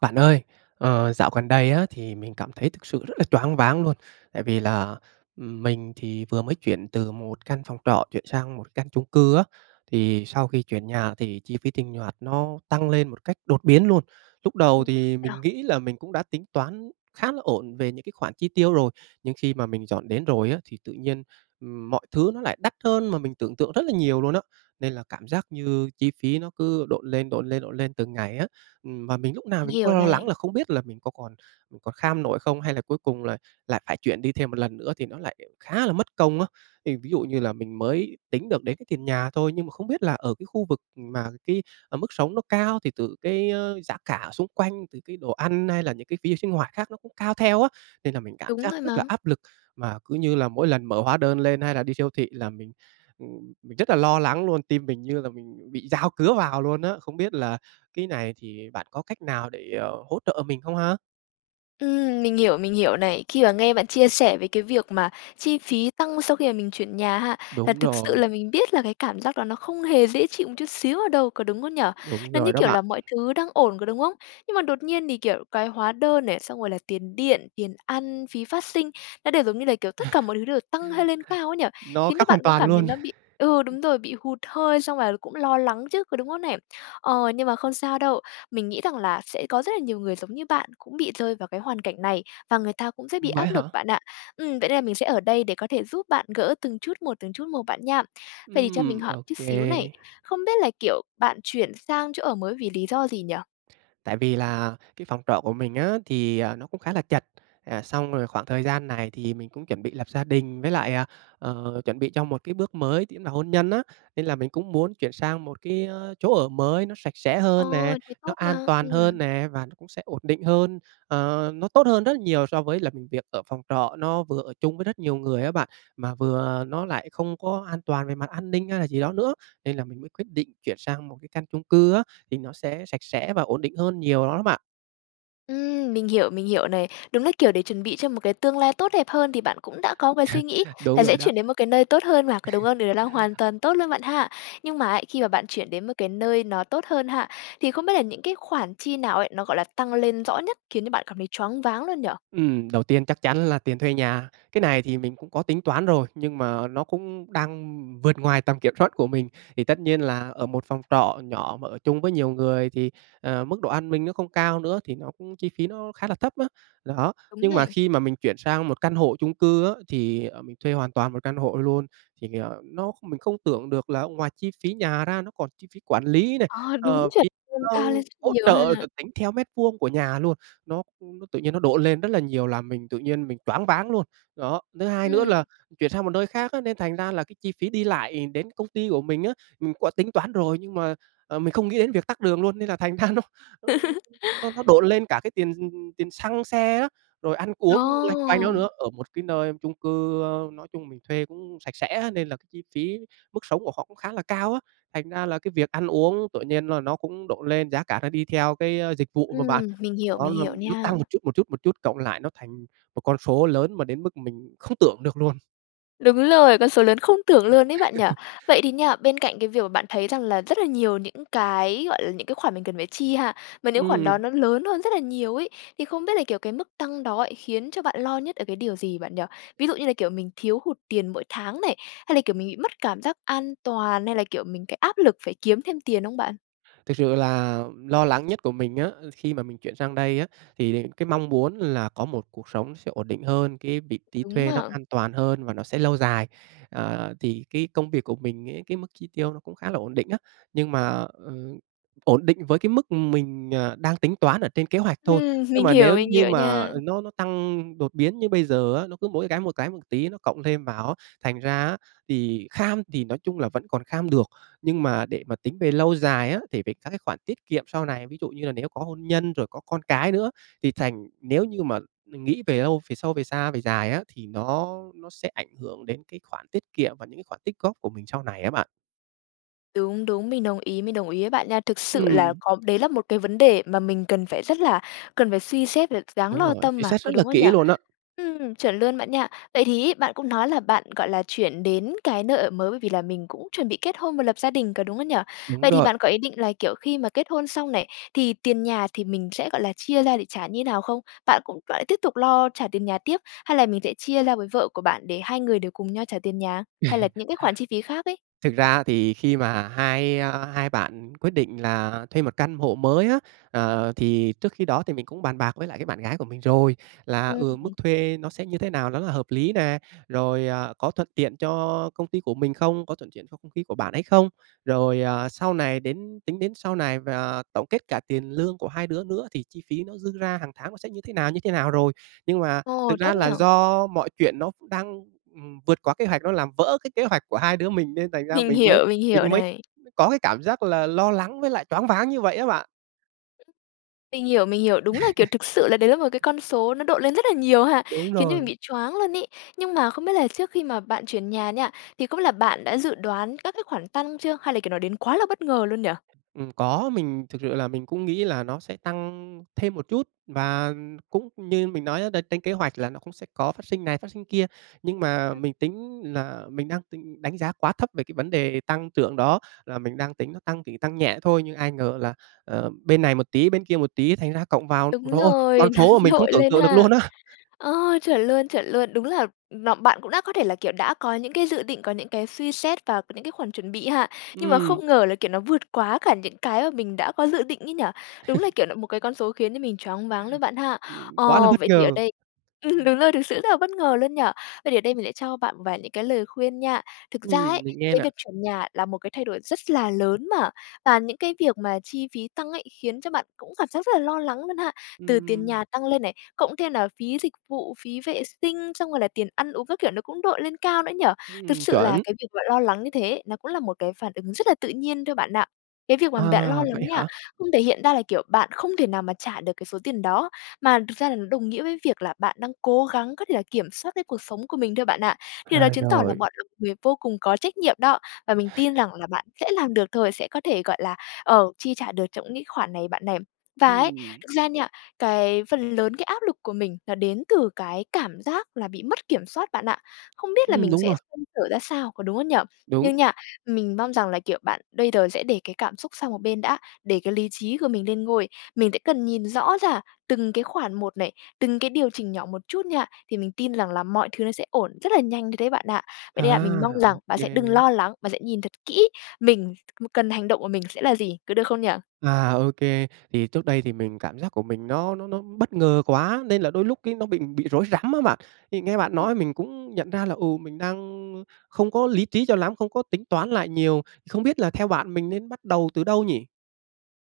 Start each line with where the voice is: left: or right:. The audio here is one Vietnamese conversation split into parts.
right: Bạn ơi! Ờ, dạo gần đây á thì mình cảm thấy thực sự rất là choáng váng luôn, tại vì là, ừm, mình thì vừa mới chuyển từ một căn phòng trọ chuyển sang một căn chung cư á, thì sau khi chuyển nhà thì chi phí tinh hoạt nó tăng lên một cách đột biến luôn. Lúc
left: Ừ
right: đầu
left: [unintelligible] vậy
right: thì
left: à?
right: mình nghĩ là mình cũng đã tính toán khá là ổn về những cái khoản chi tiêu rồi, nhưng khi mà mình dọn đến rồi á, thì tự nhiên, ừm, mọi thứ nó lại đắt hơn mà mình tưởng tượng rất là nhiều luôn á, nên là cảm giác như chi phí nó cứ độn lên, độn lên, độn lên từng ngày á. Ừm, và mình lúc nào
left: Mình
right: mình cũng
left: hiểu
right: lo lắng
left: này.
right: là không biết là mình có còn còn kham nổi không, hay là cuối cùng là lại phải chuyển đi thêm một lần nữa thì nó lại khá là mất công á. Thì ví dụ như là mình mới tính được đến cái tiền nhà thôi, nhưng mà không biết là ở cái khu vực mà cái, ờ, mức sống nó cao thì từ cái, ơ, giá cả xung quanh, từ cái đồ ăn, hay là những cái phí sinh hoạt khác nó cũng cao theo á. Nên là mình cảm
left: Đúng
right: giác
left: rồi
right: rất là
left: mà.
right: áp lực mà cứ như là mỗi lần mở hóa đơn lên hay là đi siêu thị là mình, ừm, mình rất là lo lắng luôn, tim mình như là mình bị dao cứa vào luôn á. Không biết là cái này thì bạn có cách nào để, ờ, hỗ trợ mình không ha?
left: Ừm, mình hiểu, mình hiểu này. Khi mà nghe bạn chia sẻ về cái việc mà chi phí tăng sau khi mà mình chuyển nhà ha, là
right: Đúng
left: thực sự
right: rồi.
left: là mình biết là cái cảm giác đó nó không hề dễ chịu một chút xíu ở đâu, có đúng không nhỉ?
right: Đúng
left: Nó như,
right: rồi đó
left: kiểu,
right: bạn.
left: là mọi thứ đang ổn, có đúng không? Nhưng mà đột nhiên thì, kiểu, cái hóa đơn này, xong rồi là tiền điện, tiền ăn, phí phát sinh nó đều giống như là, kiểu, tất cả mọi thứ đều tăng hơi lên cao ấy nhỉ,
right: Nó
left: khiến cho
right: khác
left: bạn
right: hoàn
left: cũng
right: toàn
left: cảm thấy
right: luôn,
left: nó bị ừ,
right: ừm.
left: đúng rồi, bị hụt hơi xong là cũng lo lắng chứ, có đúng không nè? Ờ, nhưng mà không sao đâu, mình nghĩ rằng là sẽ có rất là nhiều người giống như bạn cũng bị rơi vào cái hoàn cảnh này, và người ta cũng sẽ bị
right: Ừm, vậy
left: áp
right: hả?
left: lực bạn ạ. Ừm, vậy nên là mình sẽ ở đây để có thể giúp bạn gỡ từng chút một, từng chút một bạn nha. Vậy thì cho mình
right: Ừm,
left: hỏi một
right: ô
left: chút
right: kê.
left: xíu này, không biết là, kiểu, bạn chuyển sang chỗ ở mới vì lý do gì nhỉ?
right: Tại vì là cái phòng trọ của mình á thì, à, nó cũng khá là chật. À, xong rồi khoảng thời gian này thì mình cũng chuẩn bị lập gia đình, với lại, à, ờ, chuẩn bị cho một cái bước mới chính là hôn nhân á, nên là mình cũng muốn chuyển sang một cái, ơ, chỗ ở mới nó sạch sẽ
left: Ờ,
right: hơn nè,
left: thế
right: nó
left: tốt
right: an
left: mà,
right: toàn
left: ừm.
right: hơn nè và nó cũng sẽ ổn định hơn. Ờ, nó tốt hơn rất là nhiều so với là mình việc ở phòng trọ, nó vừa ở chung với rất nhiều người á bạn, mà vừa nó lại không có an toàn về mặt an ninh hay là gì đó nữa, nên là mình mới quyết định chuyển sang một cái căn chung cư á thì nó sẽ sạch sẽ và ổn định hơn nhiều lắm á bạn.
left: Ừm, mình hiểu, mình hiểu này. Đúng là kiểu để chuẩn bị cho một cái tương lai tốt đẹp hơn, thì bạn cũng đã có cái suy nghĩ
right: Đúng
left: là
right: rồi
left: sẽ
right: đó.
left: chuyển đến một cái nơi tốt hơn mà, có đúng hông? Điều đấy là hoàn toàn tốt luôn bạn ha! Nhưng mà ấy, khi mà bạn chuyển đến một cái nơi nó tốt hơn ha, thì không biết là những cái khoản chi nào ấy, nó, gọi là, tăng lên rõ nhất khiến cho bạn cảm thấy choáng váng luôn nhỉ?
right: Ừm, đầu tiên chắc chắn là tiền thuê nhà. Cái này thì mình cũng có tính toán rồi, nhưng mà nó cũng đang vượt ngoài tầm kiểm soát của mình. Thì tất nhiên là ở một phòng trọ nhỏ mà ở chung với nhiều người thì, ờ, mức độ an ninh nó không cao nữa, thì nó cũng chi phí nó khá là thấp á. Đó,
left: Đúng
right: nhưng mà
left: này.
right: khi mà mình chuyển sang một căn hộ chung cư á, thì, ờ, mình thuê hoàn toàn một căn hộ luôn, thì vì, ờ, nó kh mình không tưởng được là ngoài chi phí nhà ra, nó còn chi phí quản lý này,
left: À, đúng,
right: ờ,
left: chuẩn
right: phí,
left: luôn,
right: ơ,
left: cao lên rất
right: hỗ
left: nhiều ha!
right: trợ được tính theo mét vuông của nhà luôn, nó nó tự nhiên nó độn lên rất là nhiều, làm mình tự nhiên mình choáng váng luôn. Đó, thứ hai nữa
left: Ừm.
right: là chuyển sang một nơi khác á, nên thành ra là cái chi phí đi lại đến công ty của mình á, mình có tính toán rồi, nhưng mà, ờ, mình không nghĩ đến việc tắc đường luôn. Nên là thành ra nó nó nó nó độn lên cả cái tiền, ừm, ừm, tiền xăng xe á, rồi ăn uống loanh quanh đó
left: Ồ!
right: nữa, ở một cái nơi chung cư, ơ, nói chung mình thuê cũng sạch sẽ á. Nên là cái chi phí, mức sống của họ cũng khá là cao á, thành ra là cái việc ăn uống tự nhiên là nó cũng độn lên, giá cả nó đi theo cái, ơ, dịch vụ mà bạn.
left: Ừm, mình hiểu,
right: Đó
left: mình
right: nó
left: hiểu
right: nó
left: nha.
right: tăng một chút, một chút, một chút cộng lại nó thành một con số lớn mà đến mức mình không tưởng được luôn.
left: Đúng rồi, con số lớn không tưởng luôn ấy bạn nhỉ? Vậy thì nha, bên cạnh cái việc mà bạn thấy rằng là rất là nhiều những cái, gọi là, những cái khoản mà mình cần phải chi ha, mà những khoản đó
right: Ừm.
left: nó lớn hơn rất là nhiều ấy, thì không biết là, kiểu, cái mức tăng đó khiến cho bạn lo nhất ở cái điều gì bạn nhỉ? Ví dụ như là kiểu mình thiếu hụt tiền mỗi tháng này, hay là, kiểu, mình bị mất cảm giác an toàn, hay là, kiểu, mình cái áp lực phải kiếm thêm tiền hông bạn?
right: Thực sự là lo lắng nhất của mình á, khi mà mình chuyển sang đây á, thì đ cái mong muốn là có một cuộc sống sẽ ổn định hơn, cái vị trí
left: Đúng
right: thuê nó
left: mà.
right: an toàn hơn và nó sẽ lâu dài. Ờ, thì cái công việc của mình ấy, cái mức chi tiêu nó cũng khá là ổn định á, nhưng mà, ừm, ổn định với cái mức mình, ờ, đang tính toán ở trên kế hoạch thôi,
left: Ừm,
right: nhưng
left: mình
right: mà
left: hiểu,
right: nếu
left: mình
right: như
left: hiểu
right: mà
left: nha.
right: nó nó tăng đột biến như bây giờ á, nó cứ mỗi cái một cái một tí nó cộng thêm vào á. Thành ra á thì kham thì nói chung là vẫn còn kham được, nhưng mà để mà tính về lâu dài á, thì về các cái khoản tiết kiệm sau này, ví dụ như là nếu có hôn nhân rồi có con cái nữa thì thành nếu như mà mình nghĩ về lâu, về sâu, về xa, về dài á, thì nó nó sẽ ảnh hưởng đến cái khoản tiết kiệm và những cái khoản tích góp của mình sau này á bạn.
left: Đúng, đúng, mình đồng ý, mình đồng ý với bạn nha. Thực sự là
right: Ừm.
left: có, đấy là một cái vấn đề mà mình cần phải rất là cần phải suy xét v đáng
right: Đúng
left: lo
right: rồi,
left: tâm
right: suy
left: mà,
right: xét rất
left: có
right: là
left: đúng không nhỉ?
right: kỹ luôn á.
left: Ừm, chuẩn luôn bạn nha. Vậy thì ấy, bạn cũng nói là bạn, gọi là, chuyển đến cái nơi ở mới bởi vì là mình cũng chuẩn bị kết hôn và lập gia đình, có đúng không nhỉ?
right: Đúng
left: Vậy thì
right: rồi.
left: bạn có ý định là, kiểu, khi mà kết hôn xong này, thì tiền nhà thì mình sẽ, gọi là, chia ra để trả như thế nào không? Bạn cũng bạn lại tiếp tục lo trả tiền nhà tiếp? Hay là mình sẽ chia ra với vợ của bạn để hai người đều cùng nhau trả tiền nhà? Hay là những cái khoản chi phí khác ấy?
right: Thực ra á, thì khi mà hai, a, hai bạn quyết định là thuê một căn hộ mới á, ờ, thì trước khi đó thì mình cũng bàn bạc với lại cái bạn gái của mình rồi. Là,
left: Ừm
right: ừ, mức
left: hưm.
right: thuê nó sẽ như thế nào nó là hợp lý nè, rồi, à, có thuận tiện cho công ty của mình không, có thuận tiện cho công ty của bạn ấy không. Rồi, à, sau này đến tính đến sau này và tổng kết cả tiền lương của hai đứa nữa, thì chi phí nó dư ra hàng tháng nó sẽ như thế nào, như thế nào rồi. Nhưng mà
left: Ồ!
right: thực
left: Tốt
right: ra
left: nhỉ.
right: là do mọi chuyện nó đang, ừm, vượt quá kế hoạch, nó làm vỡ cái kế hoạch của hai đứa mình, nên thành ra
left: Mình
right: mình mới
left: hiểu, mình hiểu
right: mình mới
left: này.
right: có cái cảm giác là lo lắng, với lại choáng váng như vậy á bạn.
left: Mình hiểu, mình hiểu. Đúng là kiểu thực sự là đấy là một cái con số nó độn lên rất là nhiều ha!
right: Đúng
left: Khiến cho mình
right: rồi.
left: bị choáng luôn ấy, nhưng mà không biết là trước khi mà bạn chuyển nhà nha, thì không biết là bạn đã dự đoán các cái khoản tăng chưa? Hay là, kiểu, nó đến quá là bất ngờ luôn nhỉ?
right: Ừm, có, mình thực sự là mình cũng nghĩ là nó sẽ tăng thêm một chút và cũng như mình nói á là trên kế hoạch là nó cũng sẽ có phát sinh này, phát sinh kia, nhưng mà
left: Ừm.
right: mình tính là mình đang tính đánh giá quá thấp về cái vấn đề tăng trưởng đó, là mình đang tính nó tăng, chỉ tăng nhẹ thôi, nhưng ai ngờ là, ờ, bên này một tí, bên kia một tí, thành ra cộng vào, ôi
left: Đúng
right: trời ơi, con
left: rồi, nó
right: số mà mình không
left: đội
right: tưởng
left: lên
right: tượng được
left: ha.
right: luôn á.
left: Ờ, chuẩn luôn, chuẩn luôn. Đúng là, ừm, n bạn cũng đã có thể là, kiểu, đã có những cái dự định, có những cái suy xét và những cái khoản chuẩn bị ha, nhưng mà
right: Ừm.
left: không ngờ là kiểu nó vượt quá cả những cái mà mình đã có dự định ấy nhỉ? Đúng là, kiểu là, một cái con số khiến cho mình choáng váng luôn bạn ha!
right: Ừm, quá là
left: Ờ,
right: bất
left: vậy thì ở
right: ngờ.
left: đây ừm, đúng rồi, thực sự rất là bất ngờ luôn nhỉ? Vậy thì ở đây mình sẽ cho bạn một vài những cái lời khuyên nha. Thực ra
right: Ừm,
left: ấy,
right: mình nghe
left: cái
right: nè.
left: việc chuyển nhà là một cái thay đổi rất là lớn mà, và những cái việc mà chi phí tăng ấy khiến cho bạn cũng cảm giác rất là lo lắng luôn ha. Từ tiền
right: Ừm.
left: nhà tăng lên này, cộng thêm nào phí dịch vụ, phí vệ sinh, xong rồi là tiền ăn uống các kiểu nó cũng đội lên cao nữa nhỉ? Thực
right: Ừm,
left: sự là
right: chuẩn.
left: cái việc bạn lo lắng như thế, nó cũng là một cái phản ứng rất là tự nhiên thôi bạn ạ. Cái việc mà bạn lo
right: À, vậy
left: lắng nha,
right: hả?
left: không thể hiện ra là, kiểu, bạn không thể nào mà trả được cái số tiền đó, mà thật ra nó đồng nghĩa với việc là bạn đang cố gắng có thể là kiểm soát cái cuộc sống của mình thôi bạn ạ, thì đó
right: À,
left: chứng tỏ là
right: rồi.
left: bạn là người vô cùng có trách nhiệm đó, và mình tin rằng là bạn sẽ làm được thôi, sẽ có thể, gọi là, ờ, chi trả được trong những cái khoản này bạn này. Và ấy,
right: Ừm.
left: thực ra nha, cái phần lớn cái áp lực của mình nó đến từ cái cảm giác là bị mất kiểm soát bạn ạ, không biết là
right: Ừm,
left: mình
right: đúng
left: sẽ
right: rồi.
left: xoay sở ra sao, có đúng không nhỉ? Nhưng
right: Đúng.
left: nha, mình mong rằng là, kiểu, bạn đây đờ sẽ để cái cảm xúc sang một bên đã, để cái lý trí của mình lên ngôi. Mình sẽ cần nhìn rõ ra từng cái khoản một này, từng cái điều chỉnh nhỏ một chút nha, thì mình tin rằng là mọi thứ nó sẽ ổn, rất là nhanh thôi đấy bạn ạ. Vậy nên là mình mong
right: À!
left: rằng
right: Ô
left: bạn sẽ đừng
right: kê.
left: lo lắng, bạn sẽ nhìn thật kỹ mình cần hành động của mình sẽ là gì, có được không nhỉ?
right: À, ô kê. Thì trước đây thì mình cảm giác của mình nó nó nó bất ngờ quá, nên là đôi lúc cái nó bị bị rối rắm á bạn. Thì nghe bạn
left: Ừm.
right: nói mình cũng nhận ra là, ừ, mình đang, ơ, không có lý trí cho lắm, không có tính toán lại nhiều, không biết là theo bạn, mình nên bắt đầu từ đâu nhỉ?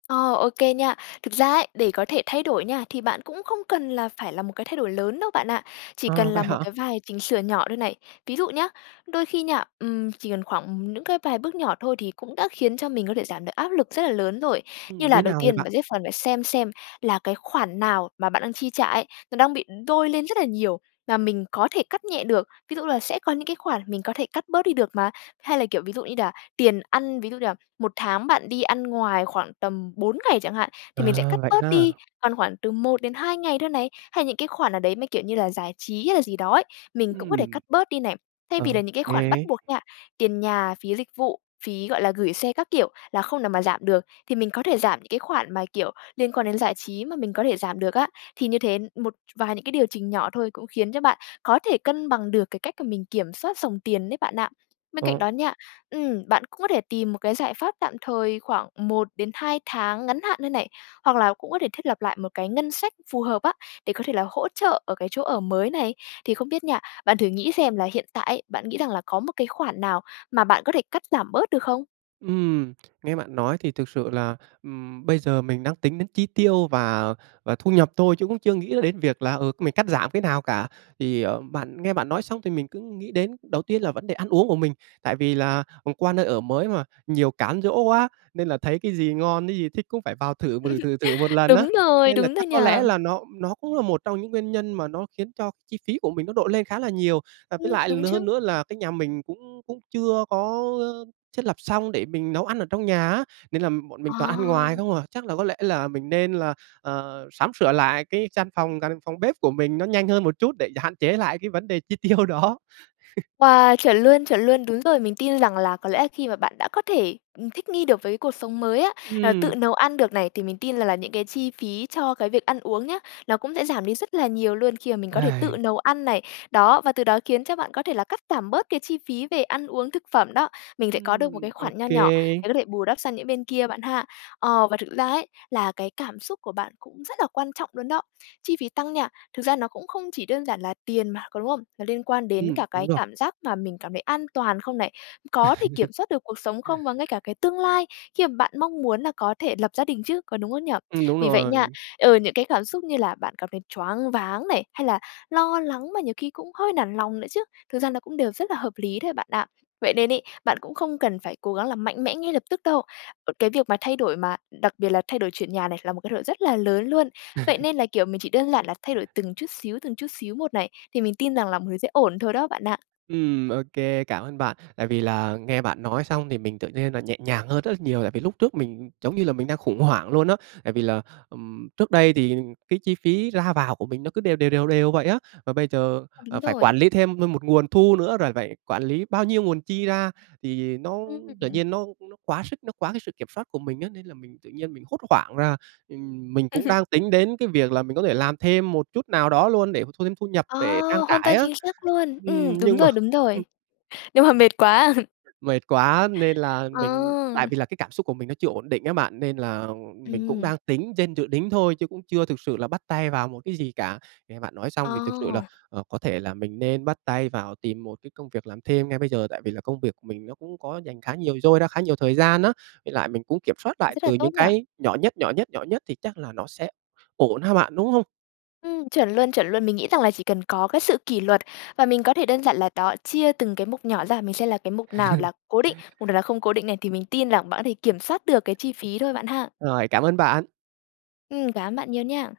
left: Ờ, ô kê nha. Thực ra ấy, để có thể thay đổi nha, thì bạn cũng không cần là phải là một cái thay đổi lớn đâu bạn ạ, chỉ cần
right: Ờ,
left: là
right: vậy
left: một
right: hả?
left: cái vài chỉnh sửa nhỏ thôi này. Ví dụ nhá đôi khi nha, ừm, chỉ cần khoảng ừm, những cái vài bước nhỏ thôi, thì cũng đã khiến cho mình có thể giảm được áp lực rất là lớn rồi. Như
right: Ừm, như
left: là
right: thế
left: đầu
right: nào vậy
left: tiên
right: bạn?
left: bạn sẽ phần phải xem xem, là cái khoản nào mà bạn đang chi trả ấy, nó đang bị đôi lên rất là nhiều và mình có thể cắt nhẹ được, ví dụ là sẽ có những cái khoản mình có thể cắt bớt đi được mà. Hay là, kiểu, ví dụ đi đà tiền ăn, ví dụ như là 1 tháng bạn đi ăn ngoài khoảng tầm 4 ngày chẳng hạn, thì mình sẽ
right: À,
left: cắt
right: vậy
left: bớt
right: ha.
left: đi, còn khoảng từ 1-2 ngày thôi này. Hay những cái khoản nào đấy, mấy kiểu như là giải trí hay là gì đó ấy, mình cũng có thể
right: Ừm.
left: cắt bớt đi này. Thay vì
right: Ô
left: là những cái khoản bắt
right: kê.
left: buộc nha, tiền nhà, phí dịch vụ, phí, gọi là, gửi xe các kiểu, là không nào mà giảm được, thì mình có thể giảm những cái khoản mà, kiểu, liên quan đến giải trí, mà mình có thể giảm được á. Thì như thế, một vài những cái điều chỉnh nhỏ thôi, cũng khiến cho bạn có thể cân bằng được cái cách cả mình kiểm soát dòng tiền đấy bạn ạ. Bên cạnh
right: Ờ.
left: đó nha ừm, bạn cũng có thể tìm một cái giải pháp tạm thời khoảng 1-2 tháng ngắn hạn nơi này, hoặc là cũng có thể thiết lập lại một cái ngân sách phù hợp á, để có thể là hỗ trợ ở cái chỗ ở mới này. Thì không biết nha, bạn thử nghĩ xem là hiện tại ấy, bạn nghĩ rằng là có một cái khoản nào mà bạn có thể cắt giảm bớt được không?
right: Ừm, nghe bạn nói thì thực sự là, ừm, bây giờ mình đang tính đến chi tiêu và và thu nhập thôi, chứ cũng chưa nghĩ đến việc là, ừ, mình cắt giảm cái nào cả. Thì, ờ, bạn nghe bạn nói xong thì mình cứ nghĩ đến đầu tiên là vấn đề ăn uống của mình. Tại vì là, ờ, qua nơi ở mới mà, nhiều cám dỗ quá nên là thấy cái gì ngon, cái gì thích cũng phải vào thử, thử, thử, thử một lần á,
left: Đúng rồi,
right: nên là
left: đúng rồi
right: chắc
left: nhỉ.
right: có lẽ là nó nó cũng là một trong những nguyên nhân mà nó khiến cho chi phí của mình nó độn lên khá là nhiều. Và với
left: Ừm,
right: lại
left: đúng
right: l hơn
left: chứ!
right: nữa là cái nhà mình cũng cũng chưa có, ờ, thiết lập xong để mình nấu ăn ở trong nhà á, nên là bọn mình toàn ăn ngoài
left: À.
right: không à. Chắc là có lẽ là mình nên là, à, sắm sửa lại cái gian phòng căn phòng bếp của mình nó nhanh hơn một chút để hạn chế lại cái vấn đề chi tiêu đó.
left: Wow, chuẩn luôn, chuẩn luôn, đúng rồi. Mình tin rằng là có lẽ là khi mà bạn đã có thể, ừm, thích nghi được với cái cuộc sống mới á, là tự
right: Ừm.
left: nấu ăn được này, thì mình tin rằng là những cái chi phí cho cái việc ăn uống nhá, nó cũng sẽ giảm đi rất là nhiều luôn khi mà mình có thể tự nấu ăn này. Đó, và từ đó khiến cho bạn có thể là cắt giảm bớt cái chi phí về ăn uống, thực phẩm đó. Mình sẽ có được một cái
right: Ừm, ô
left: khoản nho nhỏ
right: kê.
left: để có thể bù đắp sang những bên kia bạn ha. Ờ, và thực ra ấy, là cái cảm xúc của bạn cũng rất là quan trọng luôn đó. Chi phí tăng nha, thực ra nó cũng không chỉ đơn giản là tiền mà, có đúng không? Nó liên quan đến
right: Ừm,
left: cả cái
right: đúng rồi.
left: cảm giác mà mình cảm thấy an toàn không này, có thể kiểm soát được cuộc sống không và ngay cả cái tương lai, khi mà bạn mong muốn là có thể lập gia đình chứ, có đúng không nhỉ?
right: Ừm, đúng
left: Vì vậy nha,
right: rồi.
left: ừ, những cái cảm xúc như là bạn cảm thấy choáng váng này, hay là lo lắng mà nhiều khi cũng hơi nản lòng nữa chứ, thực ra nó cũng đều rất là hợp lý thôi bạn ạ. Vậy nên ấy, bạn cũng không cần phải cố gắng là mạnh mẽ ngay lập tức đâu. Cái việc mà thay đổi, mà đặc biệt là thay đổi chuyển nhà này là một thay đổi rất là lớn luôn. Vậy nên là, kiểu, mình chỉ đơn giản là thay đổi từng chút xíu, từng chút xíu một này thì mình tin rằng là mọi thứ sẽ ổn thôi đó bạn ạ.
right: Ừm, ô kê, cảm ơn bạn. Tại vì là nghe bạn nói xong thì mình tự nhiên là nhẹ nhàng hơn rất là nhiều, tại vì lúc trước mình giống như là mình đang khủng hoảng luôn á. Tại vì là, ừm, trước đây thì cái chi phí ra vào của mình nó cứ đều đều, đều đều vậy á. Và bây giờ,
left: À,
right: ờ,
left: đúng
right: phải
left: rồi.
right: quản lý thêm m một nguồn thu nữa, rồi phải quản lý bao nhiêu nguồn chi ra, thì nó tự
left: Ừm.
right: nhiên nó nó quá sức, nó quá cái sự kiểm soát của mình á. Nên là mình tự nhiên mình hốt hoảng ra, ừm, mình cũng đang tính đến cái việc là mình có thể làm thêm một chút nào đó luôn, để mà thu thêm thu nhập
left: Ờ,
right: để trang
left: hoàn
right: trải
left: toàn
right: á.
left: chính xác luôn. Ừm,
right: Ừm,
left: đúng
right: nhưng mà
left: rồi, đúng
right: hừm.
left: rồi. Nhưng mà mệt quá.
right: Mệt quá, nên là mình tại
left: Ờ.
right: vì là cái cảm xúc của mình nó chưa ổn định á bạn, nên là, ờ, mình cũng
left: Ừm.
right: đang tính trên dự đính thôi chứ cũng chưa thực sự là bắt tay vào một cái gì cả. Nghe bạn nói xong thì thực sự là,
left: Ồ!
right: ờ, có thể là mình nên bắt tay vào tìm một cái công việc làm thêm ngay bây giờ. Tại vì là công việc của mình nó cũng có rảnh khá nhiều, dôi ra khá nhiều thời gian á, với lại mình cũng kiểm soát lại
left: Rất là
right: từ
left: tốt
right: những
left: nhỉ?
right: cái nhỏ nhất, nhỏ nhất, nhỏ nhất thì chắc là nó sẽ ổn ha bạn, đúng hông?
left: Ừm, chuẩn luôn, chuẩn luôn. Mình nghĩ rằng là chỉ cần có cái sự kỷ luật. Và mình có thể đơn giản là đó, chia từng cái mục nhỏ ra, mình xem là cái mục nào là cố định, mục nào là không cố định này, thì mình tin rằng bạn có thể kiểm soát được cái chi phí thôi, bạn ha?
right: Rồi, cảm ơn bạn.
left: Ừm, cảm ơn bạn nhiều nha.